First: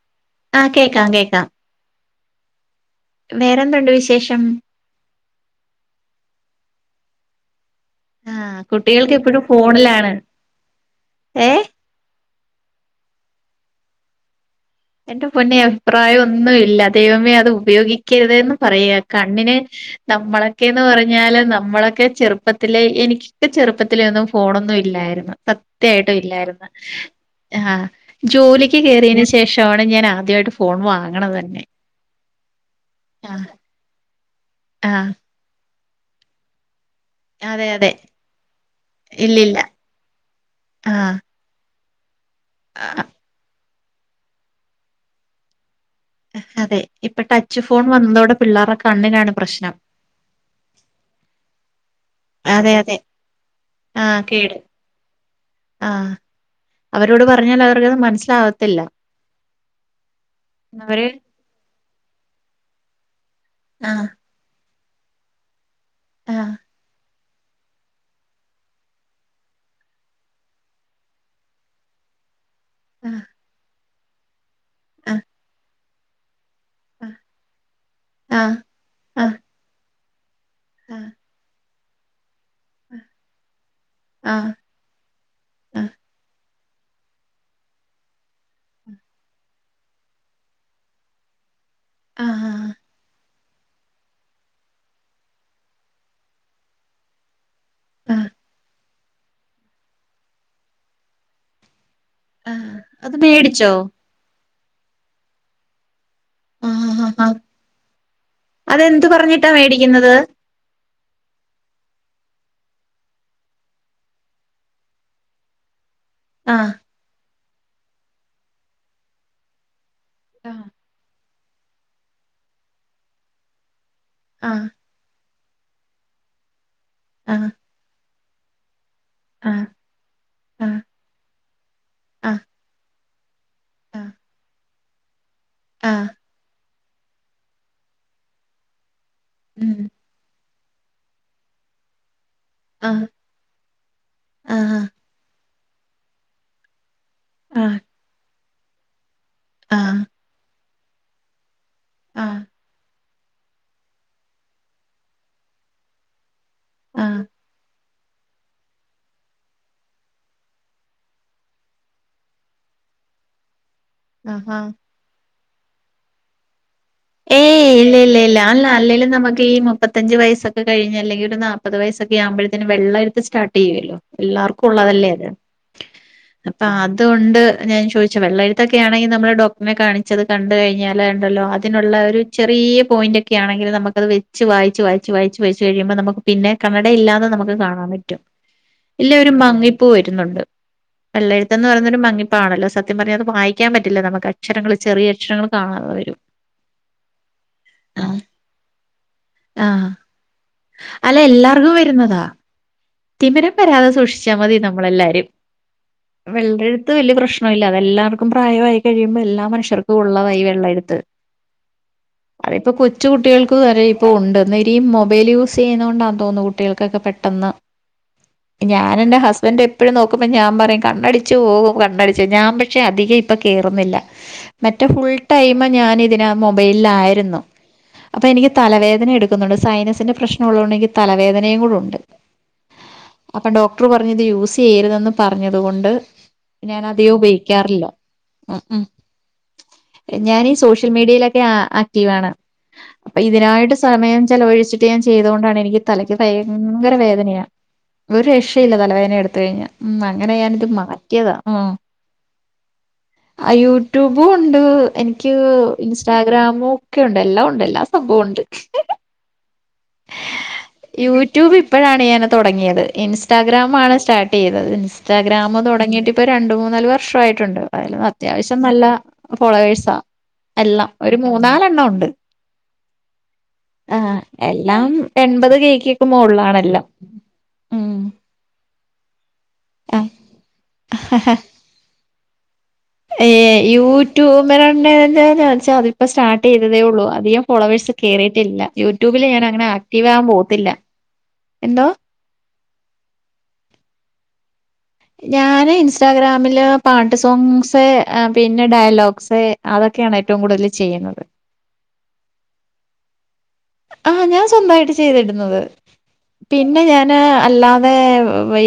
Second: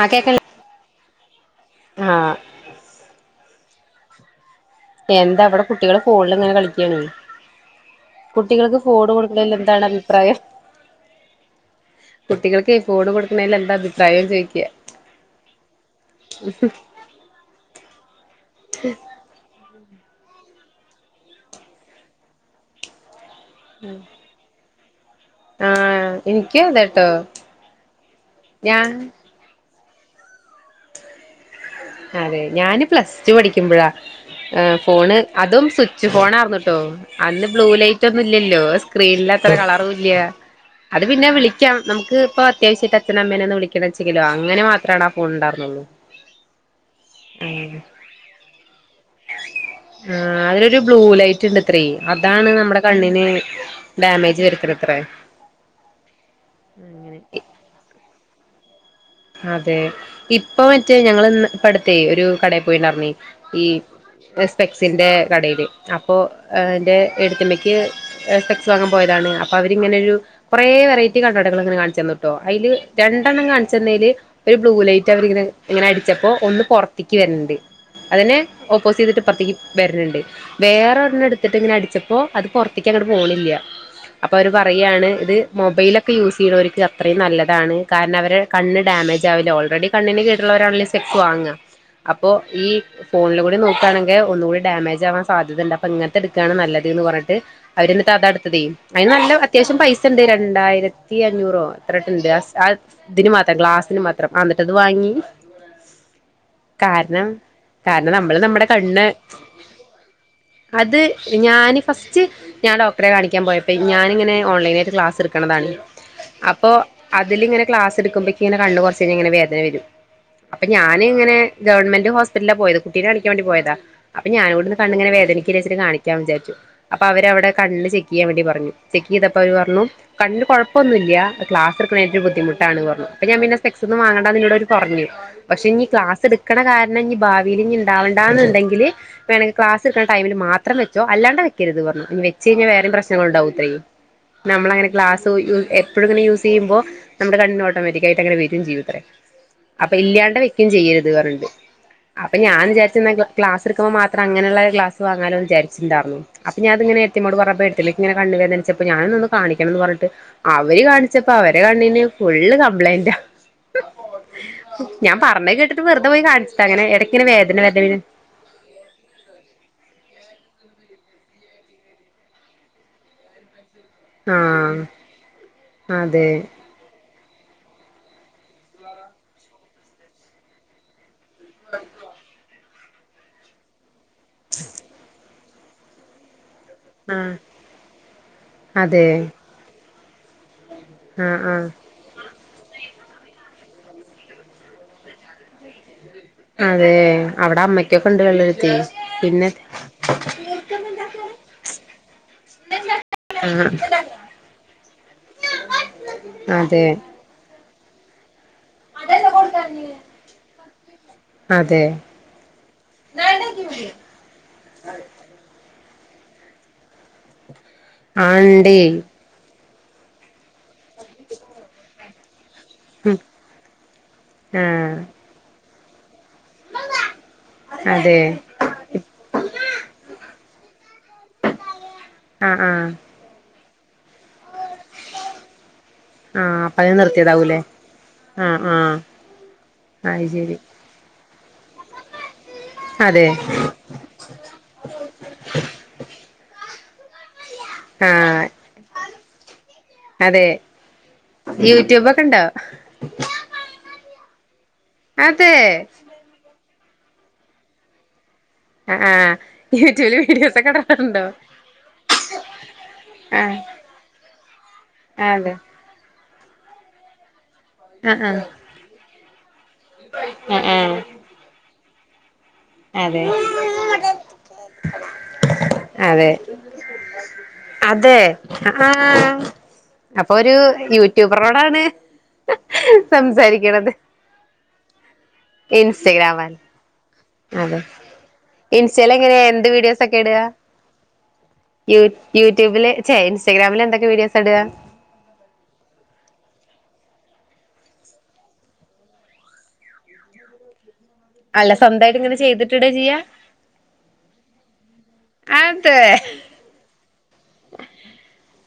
ആഹ് കേക്കണി ആഹ് കേക്കാം കേക്കാം. ആഹ് വേറെന്തുണ്ട് വിശേഷം? എന്താ വടെ കുട്ടികള് ഫോൺള്ള് ങ്ങനെ കളിക്കാണേ. ആഹ് കുട്ടികൾക്ക് ഫോണ് എപ്പഴും കൊടുക്കണേല് എന്താണ് ഫോണിലാണ് അഭിപ്രായം? ഏഹ് കുട്ടികൾക്ക് ഈ ഫോണ് കൊട്ക്ക്ണേല് എന്താ അഭിപ്രായം ചോയിക്കാ? എന്റെ പൊന്നേ അഭിപ്രായം ഒന്നു വില്ല. ദൈവമേ അത് ഉപയോഗിക്കര്‌തേന്ന് പറയാ. കണ്ണിന് നമ്മളൊക്കേന്ന് പറഞ്ഞാല് നമ്മളൊക്കെ ചെറുപ്പത്തിലേ എനിക്ക് ൻ്റെ ചെറുപ്പത്തിലെ ഒന്നും ഫോണൊന്നും ഇല്ലായിരുന്നു. ആ സത്യായിട്ടും എനിക്കും ഇല്ലായിര്ന്ന്. അതെട്ടോ ആഹ് ജോലിക്ക് ഞാൻ കേറിയേന് ശേ ശേഷവാണ് ഞാൻ ആദ്യവായിട്ട് ഫോൺ വാങ്ങണത് തന്നെ. അതെ. ഞാന് പ്ലസ് ടു ആഹ് പഠിക്കുമ്പഴാ. ആഹ് ഫോണ് അതും സ്വിച്ച് ഫോണ് ആർന്ന്ട്ടൊ. അന്ന് ബ്ലൂ അതെ അതെ ലൈറ്റ് ഒന്നും ഇല്യല്ലൊ. സ്ക്രീനിൽ അത്ര ഇല്ലില്ല കളറും ഇല്യാ. അത് ആഹ് പിന്നെ വിളി- ക്കാം. നമുക്ക് പ്പൊ അത്യാവശ്യയിട്ട് അച്ഛനെ, അമ്മനെ ഒന്ന് വിളിക്കണം ചെങ്കിലൊ അങ്ങനെ മാത്രാണ് ആ ഫോൺ ണ്ടാർന്നൊള്ളു. അതെ. ഇപ്പൊ ടച്ച് ഫോൺ വന്നതോടെ പിള്ളേർടെ കണ്ണ്നാണ് പ്രശ്നം. ആഹ് അതിനൊരു ബ്ലൂ ലൈറ്റ്ണ്ട്. ത്രി. അതാണ് അതെ നമ്മുടെ അതെ കണ്ണിന് ആഹ് ഡാമേജ് കേട് വര്ത്ത്ണത്രേ. ആഹ്. അവരോട് പറഞ്ഞാൽ അവർക്കത് മൻസ്സിലാവത്തില്ല. അതെ. ഇപ്പൊ മറ്റേ ഞങ്ങള് ന്ന് ഇപ്പ അട്ത്തെ ഒരു കടേ പോയിണ്ടാർന്നെ ഈ ആഹ് ഒര് സ്പെക്സിന്റെ കടേല്. അപ്പോ ആഹ് ഏഹ് എന്റെ ഏടത്ത്യമ്മക്ക് സെപെക്സ് വാങ്ങാം പോയതാണ്. അപ്പൊ അവരിങ്ങനെ ഒരു കെറേ വെറൈറ്റി കണ്ണടകള് ങ്ങനെ കാൺ ച്ചെന്നു... ട്ടൊ. അയില് ആഹ് രണ്ടെണ്ണം കാൺച്ചെന്നേല് ഒരു ബ്ലൂ ലൈറ്റ് ആഹ് അവരിങ്ങനെ ഇങ്ങനെ അടിച്ചപ്പൊ ഒന്ന് പൊർത്തിക്ക് വെര്ന്ണ്ട്. അതിനെ ആഹ് ഓപ്പോസെയ്തിട്ട് ആഹ് ഇപ്പർത്തേക്ക് വെര്ന്ണ്ട്. വേറെ ആഹ് ഒരെണ്ണെ ട് ട്ത്ത്ട്ട് ങ്ങനെ അടിച്ചപ്പൊ അത് പൊർത്തേക്ക് അങ്ങട്ട് പോണില്ല്യ. അപ്പൊ ആഹ് അവര് പർ.... പറയാണ് ത് മൊബൈലൊക്കെ യൂ സെയ്യ്ണോർക്ക് അത്രയും നല്ലതാണ്. കാരണം അവരെ കണ്ണ് ഡമേജ് ആവില്ല. ഓൾറെഡി കണ്ണിന് കേട്ള്ളവരാണല്ലെ ഈ സ്പെക്സ് വാങ്ങാ. ആഹ് അപ്പൊ ഈ ആഹ് ഫോൺലും കൂടി നോ ട്ടാണങ്കെ ഒന്നു കൂടി ഡാമേജ് ആവാൻ സധ്യതണ്ട്. അപ്പ ഇങ്ങൻത്തെ എടുക്കാണ് നല്ലത് ന്ന് പർഞ്ഞിട്ട് അവര് എന്നിട്ട് ആഹ് അതാട്ത്തതെ. അയിന് നല്ല അത്യാവശ്യം പൈസ ണ്ട്. രണ്ടായിരത്തി അഞ്ഞൂറൊ ത്രഡ്ണ്ട്. ആഹ് സ് ആ അത് തിന് മാത്രം മേടിച്ചോ ഗ്ലാസിന് മാത്രം. ആഹ് ന്നിട്ടത് വാങ്ങി. ആഹ് ആഹ് കാരണം ആഹ് കാരണം നമ്മള് നമ്മടെ അതെന്ത് കണ്ണ് പറഞ്ഞിട്ടാ മേടിക്കുന്നത് അത് ഞാന് ഫസ്റ്റ് ഞാൻ ഡോക്റെ കാണിക്കാൻ പോയപ്പെ ഞാന്ങ്ങനെ ഓൺലൈനായിട്ട് ക്ലാസ് ട്ക്ക് ണതാണ് അപ്പൊ ആഹ് അതില് ങ്ങനെ ക്ലാസ് ട്ക്കുമ്പ ഇക്ക് ങ്ങനെ കണ്ണ് കൊർച്ച് കഴിഞ്ഞാ ഇങ്ങനെ വേദന വരും. അപ്പ ആഹ് ഞാന് ങ്ങനെ ഗവൺമെന്റ് ഹോസ്പിറ്റൽലാ പോയത്. കുട്ടീനെ കാണിക്കാം വേണ്ടി പോയതാ. അപ്പൊ ആഹ് ഞാന്വ്ട്ന്ന്..... കണ്ണ്ങ്ങനെ വേദനിക്കല്ലെച്ചിട്ട് കാണിക്കാൻ വിചാരിച്ചു. അപ്പൊ അവരെ ആഹ് അവടെ കണ്ണ് ചെക്കെ യ്യാൻ വേണ്ടി പറഞ്ഞു. ചെക്കെയ്തപ്പൊ അവര് പറഞ്ഞു കണ്ണിന് ആഹ് കൊഴപ്പൊന്നുല്യാ. ക്ലാസ് ട്‌ക്ക്ണേൻ്റെ ആഹ് ബുദ്ധിമു.... ട്ടാണ് പറഞ്ഞു. അപ്പൊ ഞാൻ പിന്നെ സ്പെക്സ് ഒന്നും ആഹ് വാങ്ങണ്ടാന്ന് ന്നോട് അവര് പറഞ്ഞു. പക്ഷെ ഞ്ഞി ആഹ് ക്ലാസ്ട് ട് ക്കെണ കാരണം ഇനി ഭാവീല് ഞ്ഞി ണ്ടാവണ്ടാ ന്ന് ണ്ടെങ്കില് വേണങ്കി ഉം ക്ലാസ്ട്ക്ക്ണ- ടൈമ് ല് മാത്രം വെച്ചൊ. അല്ലാണ്ട വെക്കരുത് പർഞ്ഞു. വെ ച്ചെഴിഞ്ഞാ വേറെം ആഹ് പ്രശ്നങ്ങൾണ്ടാവുംത്രേ. ആഹ് നമ്മളങ്ങെ ക്ലാസ് ഒ ഴു എപ്പഴും ങ്ങനെ യൂസെയ്യ് മ്പൊ നമ്മുടെ കണ്ണ്ന് ആഹ് ഓട്ടോമെറ്റിക്കായിട്ട് അങ്ങനെ വരും ചെയ്യ ത്രെ. അപ്പ ആഹ് ഇല്ല്യാണ്ട വെയ്ക്കയും ചെയ്യരുത് പർഞ്ഞ്ണ്ട്. ആഹ് അപ്പ ഞാന് വിചാരിച്ചെന്നാ ൻക്ക് ക്ലാസ്ട്ക്കുമ്പം മാത്രം അങ്ങനെള്ള ക്ലസ് വാങ്ങാലോന്ന് വിചാരിച്ചിണ്ടാർന്നു. അപ്പ ഞാ ത്ങ്ങെ ഏട്ത്തിയമ്മയോട് വർത്തപ്പൊ ഏ... ട്ട് ലേക്ക് ങ്ങനെ കണ്ണ് വേദനിച്ച പ്പൊ ഞാനൊന്ന് കാണിക്കണം ന്ന് പർഞ്ഞിട്ട് അവര് കാണിച്ചപ്പ അവരെ കണ്ണിന് ഫുള്ള് കംപ്ലൈന്റാ. ആഹ് ഹാ ഞാൻ പറഞ കേട്ടിട്ട് വെറുതെ പോയി കാണിച്ചിട്ട് അങ്ങനെ എടക്ക്- ഏയ് ഇല്ല ഇല്ല ഇല്ല അല്ല അല്ലേലും നമുക്ക്- ഈ മുപ്പത്തഞ്ച് വയസൊക്കെ കഴിഞ് അല്ലെങ്കിൽ ഒരു നാപ്പത് വയസൊക്കെ ആകുമ്പഴത്തേന് വെള്ളയെഴുത്ത് ഒക്കെ സ്റ്റാർട്ട്‌ ചെയ്യുമല്ലോ എല്ലാർക്കും ആഹ് ഉള്ളതല്ലേ അത് അതെ ഇപ്പ അതൊണ്ട് ഞാൻ ചോദിച്ച വെള്ളയെഴുത്തൊക്കെ ആണെങ്കിൽ നമ്മള് ഡോക്ടറിനെ കാണിച്ചത് കണ്ട് കഴിഞ്ഞാൽ ഉണ്ടല്ലോ- അതിനുള്ള ഒരു ചെറിയ പോയിന്റ് ഒക്കെ ആണെങ്കിൽ നമുക്കത് വെച്ച് വായിച്ച് വായിച്ച് വായിച്ച് കഴിയുമ്പോൾ നമുക്ക്- പിന്നെ കണ്ണട ഇല്ലാതെ ആഹ് നമുക്ക് കാണാൻ പറ്റും അതെ ഇല്ലെ ഒരു മങ്ങിപ്പ് വരുന്നുണ്ട് ആഹ് വെള്ളയെഴുത്ത് എന്ന് ആഹ് പറയുന്നത് ഒരു മങ്ങിപ്പ് - പ്പാണല്ലോ സത്യം പറഞ്ഞാ അത് വായിക്കാൻ പറ്റില്ല നമുക്ക് അക്ഷരങ്ങള് ചെറിയ അക്ഷരങ്ങള് കാണാതെ വരും അതെ അവിടെ അമ്മക്കൊക്കെ ഉണ്ടായിരുന്നെ വെള്ളയെഴുത്തെ പിന്നെ- ആഹ് അല്ല എല്ലാർക്കും വരുന്നതാ. തിമരം ആഹ് വരാതെ സൂക്ഷിച്ചാ മതി നമ്മളെല്ലാരും അതെ വെള്ളയെഴുത്ത് വലിയ പ്രശ്ന- പ്രശ്നമില്ല അതെല്ലാവർക്കും പ്രായമായി അതെ കഴിയുമ്പോൾ എല്ലാ മനുഷർക്കും ഒള്ളതാ ഈ വെള്ളയെഴുത്ത് അതെ അതെ ഇപ്പോ കൊച്ചു കുട്ടികൾക്ക് വരെ ഇപ്പൊ ഒണ്ട് എന്നുവെരി മൊബൈൽ യൂസ് ചെയ്യുന്നൊണ്ട് ആ തോന്നുന്നു കുട്ടികൾക്കൊക്കെ പെ- പെട്ടെന്ന് ഇണ്ടേ ഞാൻ എന്റെ ഹസ്ബൻഡ് എപ്പഴും നോക്കുമ്പം ഞാൻ പറയും കണ്ണടിച്ചു പോകും കണ്ണടിച്ച് പോകും ഞാൻ പിന്നെ - പക്ഷെ അധികം ഇപ്പൊ കേറുന്നില്ല മറ്റേ ആഹ് ഫുൾ ടൈം ഞാന് ഇതിനാ മൊബൈലിലായിരുന്നു അതെ അപ്പൊ എനിക്ക് തലവേദന എടുക്കുന്നുണ്ട് സയനസിന്റെ പ്രശ്നം ഉള്ളതുകൊണ്ട് എനിക്ക് തലവേദനയും കൂടെ ഒണ്ട് ആഹ് ആഹ് അപ്പൊ ഡോക്ടറു പറഞ് ഇത് യൂസ് ചെയ്യരുതെന്ന് പറഞ്ഞത്കൊണ്ട്- ആഹ് അപ്പ ഞാൻ അത് അധികോം നിർത്തിയതാവൂലേ ഉപയോഗിക്കാറില്ലോ ആഹ് ആഹ് അത് ഞാനീ ശരി സോഷ- സോഷ്യൽ മീഡിയയിലൊക്കെ ആക്റ്റീവ് ആണ് അതെ സമയം ചെലവഴിച്ചിട്ട് ഞാൻ ചെയ്ത കൊണ്ടാണ് എനിക്ക് തലക്ക് ഭയങ്കര വേദനയാ ഒരു ആഹ് രക്ഷയില്ല തലവേദന എടുത്ത് കഴിഞ്ഞ ഉം അങ്ങനെ ഞാൻ ഇത് മാറ്റിയതാ യൂട്യൂബ് ഒക്കെ ഉണ്ടോ ആഹ് യൂട്യൂബും ഒണ്ട് അതെ എനിക്ക്- ഇൻസ്റ്റാഗ്രാമും ഒക്കെ ഒണ്ട് എല്ലാം ഒണ്ട് എല്ലാ സംഭവം ഒണ്ട് ആഹ് ആഹ് യൂട്യൂബില് വീഡിയോസ് ഒക്കെ- ഇടാറുണ്ടോ യൂട്യൂബ് ഇപ്പോഴാണ് ഞാൻ തൊടങ്ങിയത് ആ ഇൻസ്റ്റാഗ്രാാം ആണ് സ്റ്റാർട്ട് ചെയ്തത് അതെ ഇൻസ്റ്റാഗ്രാാം തൊടങ്ങിയിട്ട് ഇ - ഇപ്പൊ രണ്ട് മൂന്നാല് വർഷ ആയിട്ടുണ്ട് അതായാലും ആ ആ അത്യാവശ്യം നല്ല ഫോളോവേഴ്സാ ആ ആ എല്ലാം ഒരു മൂന്നാലെണ്ണം ഒണ്ട് അതെ ആഹ് എല്ലാം എൺപത് കേ ക്ക് ഒക്കെ അതെ മോളിലാണെല്ലാം ഉം അതെ ആഹാ അപ്പൊ ഒരു യൂട്യൂബറോടാണ്- ഏയെ സംസാരിക്കണത് യൂട്യൂബ് എന്താ വെച്ചാൽ അതിപ്പോ സ്റ്റാർട്ട് ഇൻസ്റ്റഗ്രാമിൽ ചെയ്തതേ ഉള്ളൂ അധികം- അതെ ഫോളോവേഴ്സ് കേയറിയിട്ടില്ല ഇൻസ്റ്റയിൽ യൂട്യൂബില് എങ്ങനെ ഞാൻ അങ്ങനെ എന്ത് വീഡിയോസ് ആക്റ്റീവ് ഒക്കെ ആകാൻ ഇടുക പോത്തില്ല എന്തോ യൂ യൂട്യൂബില് ഛെ ഇൻസ്റ്റഗ്രാമില് എന്തൊക്കെ വീഡിയോസ് ആ ഇടുക ഞാന് ഇൻസ്റ്റാഗ്രാമില് പാട്ട് സോങ്സ് പിന്നെ ഡയലോഗ്സ് അതൊക്കെയാണ് ഏറ്റവും കൂടുതല് ചെയ്യുന്നത് അല്ല സ്വന്തമായിട്ട് ഇങ്ങനെ ചെയ്തിട്ട് ഇടുവാ ചെയ്യാ ആഹ് ഞാൻ സ്വന്തമായിട്ട് ചെയ്തിടുന്നത് അതെ പിന്നെ ഞാന് അല്ലാതെ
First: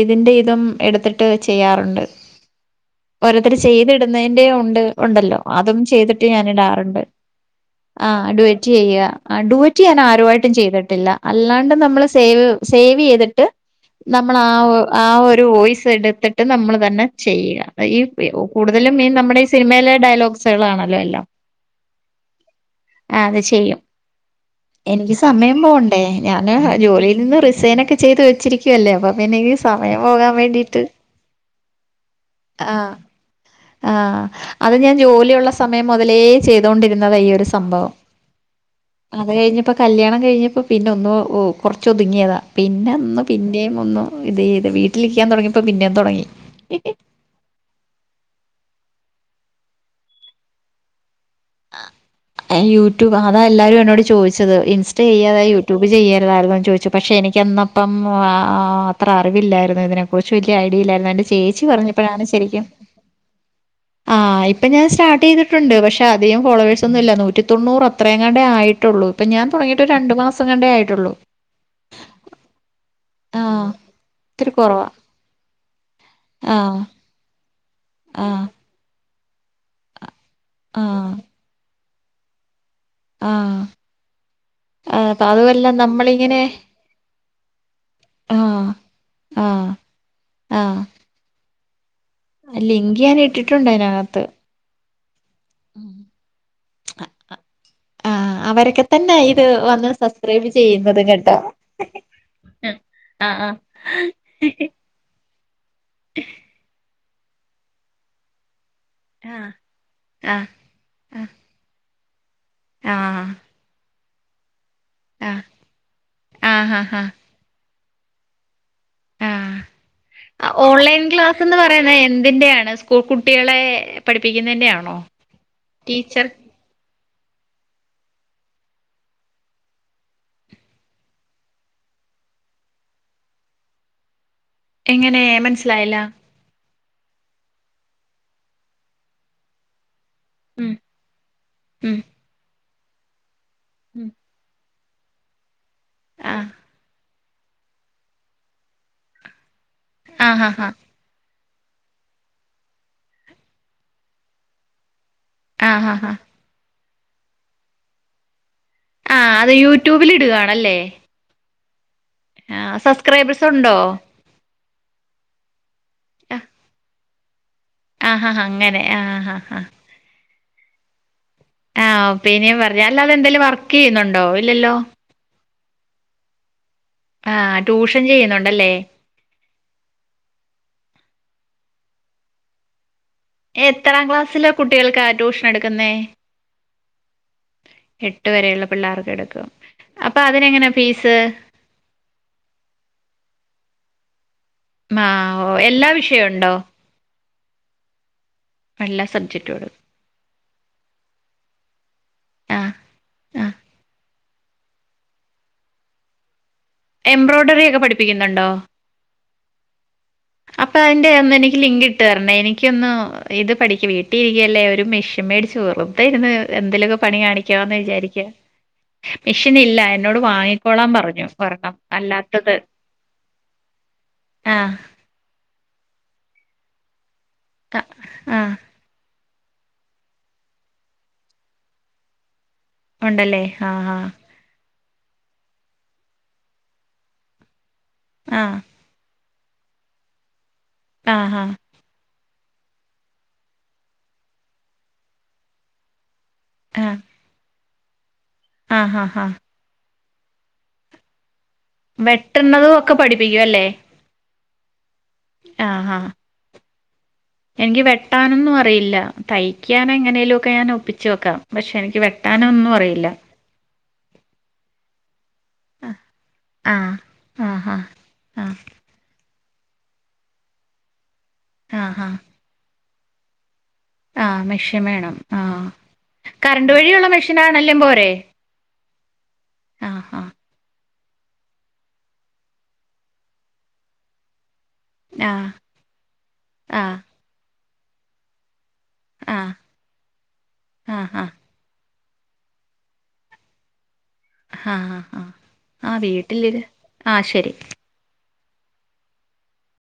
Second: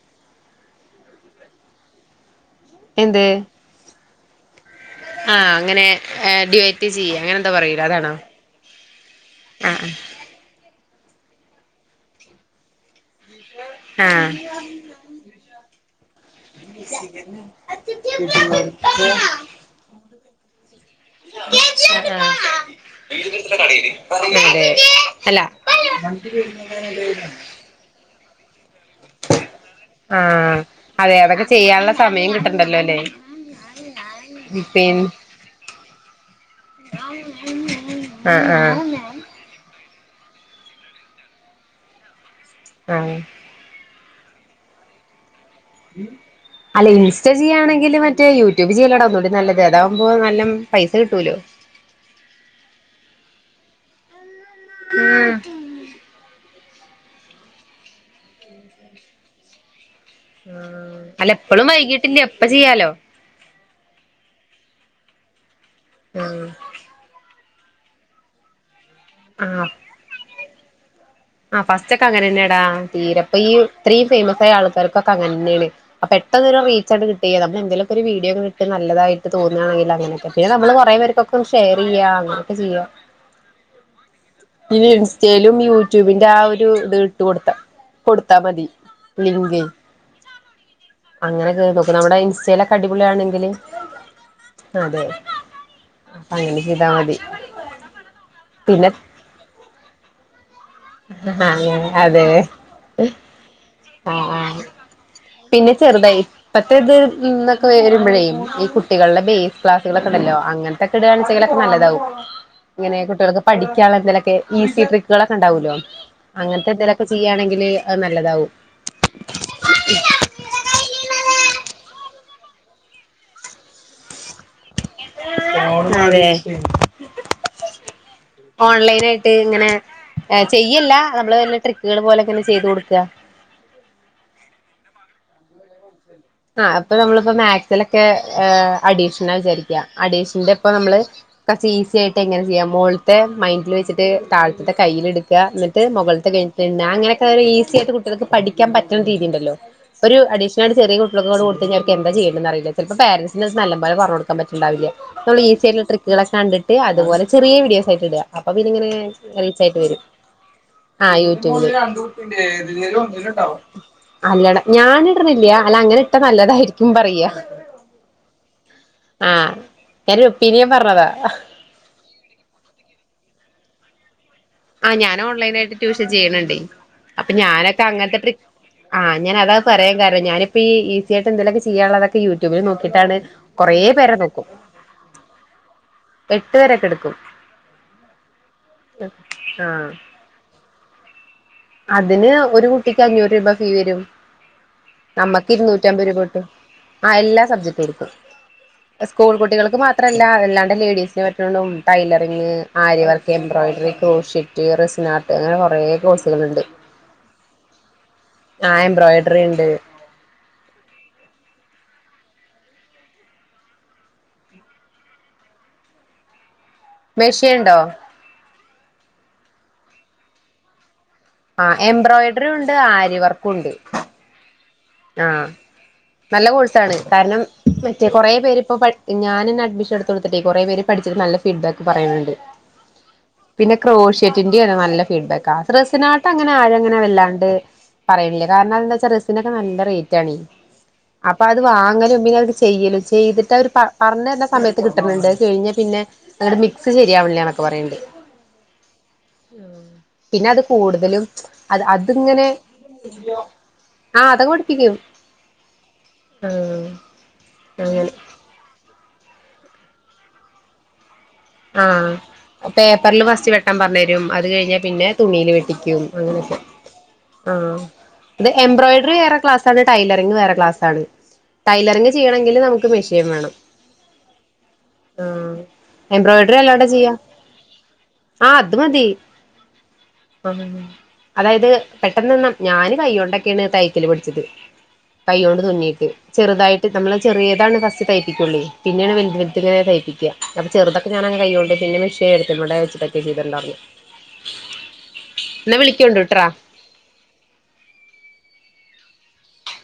ഇതിന്റെ ഇതും എടുത്തിട്ട് ചെയ്യാറുണ്ട് എന്ത് ഓരോരുത്തര് ചെയ്തിടുന്നതിന്റെയും ഒണ്ട് ഒണ്ടല്ലോ ആഹ് അതും അങ്ങനെ ചെയ്തിട്ട് ഞാൻ ഡിവൈറ്റ് ഇടാറുണ്ട് ചെയ്യ അങ്ങനെ എന്താ പറയൂലെ അതാണോ ആഹ് ഇടും - റ്റ് ചെയ്യ അടൂട്ടി ആഹ് ഞാൻ ആരുവായിട്ടും ചെയ്തിട്ടില്ല അല്ലാണ്ട് നമ്മള് സേവ് സേവ് ചെയ്ത് ട്ട് ആഹ് നമ്മള് ആ ഒ ആ ഒരു വോയ്സ് എട് ത്തിട്ട് നമ്മള് തന്നെ ചെയ്യ ഈ കൂടുതലും ഈ നമ്മടെ ഈ സിനിമയിലെ ഡയലോഗ്സ് ഗ്സുകളാണല്ലോ എല്ലാം [inaudible] ആ അത് ചെയ്യും അതെ എനിക്ക് അല്ല സമയം പോണ്ടേ ഞാന് ജോലിയിൽ നിന്ന് റിസൈനക്കെ ചെയ്ത് വെച്ചിരിക്കുവല്ലേ അപ്പൊ പിന്നെ എനിക്ക് സമയം പോകാം വേണ്ടിട്ട് ചെയ്യാള്ള സമയം കിട്ട്ണ്ടല്ലോ ആഹ് അല്ലേ ആഹ് അത് ഞാൻ പിന്നെ ജോലിയുള്ള സമയം മുതലേ ചെയ്തോണ്ടിരുന്നതാ ഈ ഒരു സംഭവം ആഹ് ആഹ് അത് കഴിഞ്ഞപ്പ കല്യാണം കഴിഞ്ഞപ്പ പിന്നെ ഒന്ന് കൊർച്ച് ഒതുങ്ങിയതാ പിന്നെ ആഹ് ഒന്ന് പി പിന്നേം ഒന്നു ഇത് ഇത് വീട്ടിലിരിക്ക്യാം തൊടങ്ങിയപ്പോ പിന്നെ ഉം അല്ല ഇൻസ്റ്റ ചെയ്യാണെങ്കില് മറ്റേ യൂട്യൂബ് ചെയ്യല്ലെടാ ഒന്നൂടി നല്ലത് അതാവുമ്പോ നല്ലം പൈസ കിട്ടോലോ യൂട്യൂബ് അതാ എല്ലാരും എന്നോട് ചോയിച്ചത് ഇൻസ്റ്റ ഉം ചെയ്യാതാ യൂട്യൂബ് ചെയ്യര്താര്ന്നോ ചോയിച്ച പക്ഷെ എനിക്ക് അന്നപ്പം ആ അത്ര അറിവില്ലായിരുന്നു ഇതിനെ [unintelligible] ഐഡി ആഹ് ഇല്ലായിരുന്നു എന്റെ അല്ല ചേച്ചി എപ്പളും വൈകിട്ടില്ല പറഞ്ഞപ്പഴാണ് എപ്പ ശരിക്കും ചെയ്യാലോ ആ ഇപ്പ ഞാൻ സ്റ്റാർട്ട് ചെയ്തിട്ടുണ്ട് പക്ഷെ അ അധികം ആഹ് ഫോളെവേഴ്സൊന്നും ഇല്ല നൂറ്റി തൊണ്ണൂറോ അത്രയങാണ്ടേ ആയിട്ടോള്ളൂ ഇപ്പം ഞാൻ ആഹ് തോട്ങ്ങീട്ട് രണ്ട് മാസങ്ങാണ്ടേ ആയിട്ടോള്ളു ആ ഫസ്റ്റ് ഒക്ക അങ്ങനെന്നെടാ തീരപ്പ ആ ഈ ഇത്രീം ഫേമസ് ആയ ഇത്തിരി കുറവാ ആൾക്കാർക്കൊക്ക അങ്ങൻന്നെണ് അ ആ പെട്ടെന്നൊരു റീചാണ്ട് കി ട്ടി നമ്മള് എന്തെലൊക്കെ ഒരു ആ വീഡിയോക്ക ഇട്ട് നല്ലതായിട്ട് തോന്നാണെങ്കില് അങ്ങനെക്കെ പിന്ന നമ്മള് ആ കോറെ പേർക്കോക്കെ ഷെയ ചെയ്യ അങ്ങനെക്കെ ചെയ്യ ആഹ് ആ അപ്പ അതു ഇൻസ്റ്റയിലും അല്ല യൂട്യൂബിന്റെ ആ നമ്മളിങ്ങനെ ഒരു ഇത് ഇട്ട് കൊടുത്ത കൊട്ത്താ മതി ആഹ് ലിങ്കേ ആഹ് ആഹ് അങ്ങനെക്കെ നോക്ക നമ്മുടെ ഇൻസ്റ്റെലക്ക ലിങ്ക് ഞാൻ അടിപൊളിയാണെങ്കില് ഇട്ടിട്ടുണ്ട് അതിനകത്ത് അതെ അപ്പ അങ്ങനെ ചെയ്താ മതി ആഹ് അവരെക്കെ പിന്നെ തന്നെ ഇത് വന്ന് സ ബ്സ്ക്രൈബ് ചെയ്യുന്നതും കേട്ട അതെ ആഹ് ആഹ് ആ ആ പിന്നെ ചെറ്തായി ഇപ്പത്തെ ഇത് ന്നൊക്ക വരുമ്പഴേ ഈ കു ട്ടികൾടെ ആഹ് ബേസ് ക്ലാസുകളൊക്കെ ഇണ്ടല്ലോ ആഹ് അങ്ങൻത്തെക്കെ ഇടാൺച്ചങ്കിലൊക്ക നല്ലതാവും ആഹ് ഇങ്ങനെ ആഹ് കുട്ടികൾക്ക് പഠിക്ക്യാൻ ഇള്ള എന്തേലൊക്കെ ഈസി ട്രി ക്ക്കളൊക്കെ ആഹ് ഇണ്ടാവോല്ലോ അങ്ങൻത്തെ ആഹ് ആഹ് ആഹ് എന്തേലൊക്കെ ആഹ് ചെയ്യാണെങ്കില് അത് നല്ലതാവും ആഹ് ഓൺലൈൻ ക്ലാസ്ന്ന് പറയുന്ന എ ന്തിന്റെ ആണ് സ്കൂൾ കുട്ടികളെ പഠിപ്പിക്കുന്നെന്റെ ആണോ അതെ ടീച്ചർ ഓൺലൈനായിട്ട് ഇങ്ങനെ ഏ ചെയ്യല്ല നമ്മള് വല്ല ട്രിക്കുകള് പോലെ ഇങ്ങനെ ചെയ്ത് കൊടുക്ക എങ്ങനെ മൻസ്സിലായില്ല ആ അപ്പ നമ്മള്പ്പോ മാക്സിലൊക്കെ അഡീഷണൽ വിചാരി അഡീഷ്ന്റെ ഇപ്പ ഉം നമ്മള് കൊർച്ച് ഉം ഈസി ആയിട്ട് എങ്ങനെ ചെയ്യാം മോൾത്തെ മൈൻഡില് വെച്ചിട്ട് തായ്‌ ത്തെ കയ്യില് ഇട്ക്ക ന്നട്ട് മോകൾത്തെ ആഹ് കഴിഞ്ഞിട്ട് ണ അങ്ങനെക്കെ ഈസി ആയിട്ട് കുട്ടികൾക്ക് പഠിക്ക്യാം പറ്റ്ണ രീതിണ്ടല്ലോ ഒരു ആഹ് ആഹ് ആഹ് അഡീഷനായിട്ട് ചെറിയ കു ഉള്ള ക്കപാടെ കൊടുത്ത് കഴിഞ്ഞ അവർക്ക് എന്താ ചെയ്യണ്ടെന്നറിയില്ല ചെലപ്പോ പാരൻസിന് നല്ലം പോലെ പർഞ് കൊടുക്കാം പറ്റ്ണ്ടാവില്ല്യ നമ്മള് ഈസി ആയ്ട്ടുള്ള ആഹ് ആഹ് ട്രിക്കുകളക്കെ കണ്ടിട്ട് അതുപോലെ ചെറിയ വീഡിയോസ് ആയിട്ട് ഇട അപ്പൊ പിന്നെ ഇങ്ങനെ ആഹ് അത് റീച്ച് ആയിട്ട് വരും യൂട്യൂബിൽ ഇടുകയാണല്ലേ ആ യൂടൂബില് ആഹ് സബ്സ്ക്രൈബേഴ്സ് ഉണ്ടോ അല്ലട ഞാനിട്ണ്ല്ല അല്ല അങ്ങനെ ട്ട ആ നല്ലതായിരിക്കും പറയാ അങ്ങനെ ആഹ് ഹാ ആഹ് ഞാനൊരു ഒപ്പീനിയൻ പർഞ്ഞതാ ആഹ് ഒപ്പീനിയൻ പർഞ്ഞതാ. അല്ലാത എന്തെലും വർക്കെയ്യുന്നുണ്ടോ ഇല്ലല്ലോ. ആഹ് ഞാൻ ഓൺലൈൻ ആയിട്ട് ട്യൂഷൻ ചെയ്യണ്‌ണ്ടേ അപ്പൊ ആഹ് ഞാനൊക്കെ ട്യൂഷൻ അങ്ങൻത്തെ ട്രിക് ചെയ്യുന്നുണ്ടല്ലേ? ആഹ് അങ്ങനെ അതാ പറയാം കാരണം ഞാനിപ്പ ഈ ഈസി ആയിട്ട് എന്തെലൊക്കെ ചെയ്യാനുള്ളതൊക്കെ യൂട്യൂബില് നോക്കിയിട്ടാണ് കൊറേ എത്രാം പേരെ നോക്കും ക്ലാസ്സിലാ കുട്ടികൾക്കാ ട്യൂഷൻ എടുക്കുന്നേ എട്ട് വരൊക്കെ എടുക്കും എട്ട് വരെയുള്ള പിള്ളേർക്ക് എടുക്കും ആഹ് അപ്പൊ അതിന എങ്ങനാ ഫീസ് അതിന് ഒരു കുട്ടിക്ക് അഞ്ഞൂറ് രൂപ ഫീ വരും ആഹ് നമ്മക്ക് ഓഹ് ഇരുന്നൂറ്റ എല്ലാ അമ്പത് രൂപ കിട്ടും' വിഷയോണ്ടോ? ആ എല്ലാ സബ്ജക്ട് എടുക്കും എല്ലാ സബ്ജക്‌റ്റെടു ത്രല്ല അല്ലാണ്ടെ ലേഡീസിനെ പറ്റുന്നും ടൈലറിംഗ് ആഹ് ആര്യവർക്ക് ആഹ് എംബ്രോയ്ഡറി [unintelligible] ർഷിറ്റ് [unintelligible] അങ്ങനെ കൊറേ കോഴ്സുകള്ണ്ട് എംബ്രോയ്ഡറിയ ഒക്കെ പഠിപ്പിക്കുന്നുണ്ടോ ആഹ് എംബ്രോയിഡറി ഇണ്ട് പ്പ അയ്ന്റെ ഒന്ന് എനിക്ക് ലിങ്ക് ഇട്ട് തരണേ എനിക്കൊന്ന് ഇത് പഠിക്ക്. വീട്ടി ഇരിക്കുയല്ലേ ഒരു മെഷ്യൻ മേടിച്ച് വെറുതയിരുന്നു എന്തെലൊക്ക പണി മെഷീൻ കാണിക്കാന്ന് ഉണ്ടോ വിചാരിക്ക. മെഷീൻ ഇല്ല എന്നോട് വാങ്ങിക്കോളാൻ പറഞ്ഞു. ആ ഒരെണ്ണം എംബ്രോയിഡറി അല്ലാത്തത് ഉണ്ട് ആര്യവർക്കും ഉണ്ട്. ആഹ് ആഹ് നല്ല കോഴ്സാണ് കാരണം ക മറ്റേ കൊറേ ആഹ് പേരിപ്പോ പഠി ഞാനന്നെ അഡ്മിഷൻ എടുത്തടുട്ടേ കൊറെ പേര് പഠിച്ച്ട്ട് നല്ല ഫീഡ് ബാക്ക് പറയ്ണ് ണ്ട് ഉണ്ടല്ലേ പിന്നെ ആഹ് ക്രോഷ്യറ്റിന്റെ നല്ല ഫീഡ്ബാക്ക് ആ റസിനാട്ട അങ്ങനെ ആരുങ്ങനെ വല്ലാണ്ട് പറയലില്ലേ. ആഹ് കാരണംന്താ വച്ചാ റിസിനൊക്കെ നല്ല റേറ്റ് ആണെ ആഹ് അപ്പൊ ആഹ് അത് വാങ്ങലും പിന്നെ ചെയ്യല് ചെയ്തിട്ട് അവര് പ പർഞ്ഞര്ന്ന സമയത്ത് കിട്ട്ണ് ണ്ട് കഴിഞ്ഞ പിന്നെ. അങ്ട്ട് മിക്സ് ആഹ് ശരിയാവ്ണില്ലാന്നൊക്കെ പറയ്ണ്ട് ആഹ് ഹ ഹ പിന്നെ അത് കൂടുതലും അത് അത്ങ്ങനെ വെട്ടുന്നതും ഒക്കെ പഠിപ്പിക്കും ആഹ് അത് കൊട്ത്തീനു ആഹ്ഹാ ആഹ് എനിക്ക് അങ്ങനെ വെട്ടാനൊന്നും അറിയില്ല. തയ്ക്കാനൻ എങ്ങനേലും ഒക്കെ ഞാൻ ഒപ്പിച്ച് വെക്കാം പക്ഷെ എനിക്ക് വെട്ടാൻ പേപ്പറിൽ ഫസ്റ്റ് വെട്ടാൻ പർഞ്ഞരും. അത് കഴിഞ്ഞാ പിന്നെ തുണിയില് വെട്ടിക്കും അങ്ങനെയൊക്കെ. ആഹ് ആഹ് എംബ്രോയ്ഡറി വേറെ ക്ലാസ് [unintelligible] ടൈലറിങ് വേറെ ക്ലാസ് ആണ്. ആഹ് ടൈലറിംങ് ചെയ്യണമെങ്കിൽ നമുക്ക് മെഷീൻ വേണം. ആ മെഷീൻ വേണം. ആ ആഹ് എംബ്രോയിഡറി കറണ്ട് അല്ലാണ്ട് വഴിയുള്ള ചെയ്യാ മെഷീനാണല്ലെം പോരെ ആഹ് അത് മതി ആഹ് ആഹ് അതായത് പെട്ടെന്ന്ന്നും ഞാന് കൈകൊണ്ടൊക്കെയാണ് തൈക്കല് പഠിച്ചത് കൈ ആഹ് കൊണ്ട് തുന്നിയിട്ട്. ചെറുതായിട്ട് ആഹ് നമ്മളെ ചെറിയതാണ് ഫസ്റ്റ് തയ്പ്പിക്കുള്ളേ പിന്നെയാണ് വ ആഹ് [unintelligible] തയ്പ്പിക്ക. അപ്പ ചെറുതൊക്കെ ആഹ് ആഹ് ആഹ് ഞാനങ്ങനെ കയ്യോണ്ട് പിന്നെ മിഷയ എടുത്തിമ്മടെ വെച്ചക്കെ ചെയ്തിട്ടണ്ടഞ്ഞു ആഹ് ആ ആ ആ വിളിക്കോണ്ടുട്ട്രാ വീട്ടിലിരു ആഹ് ശരി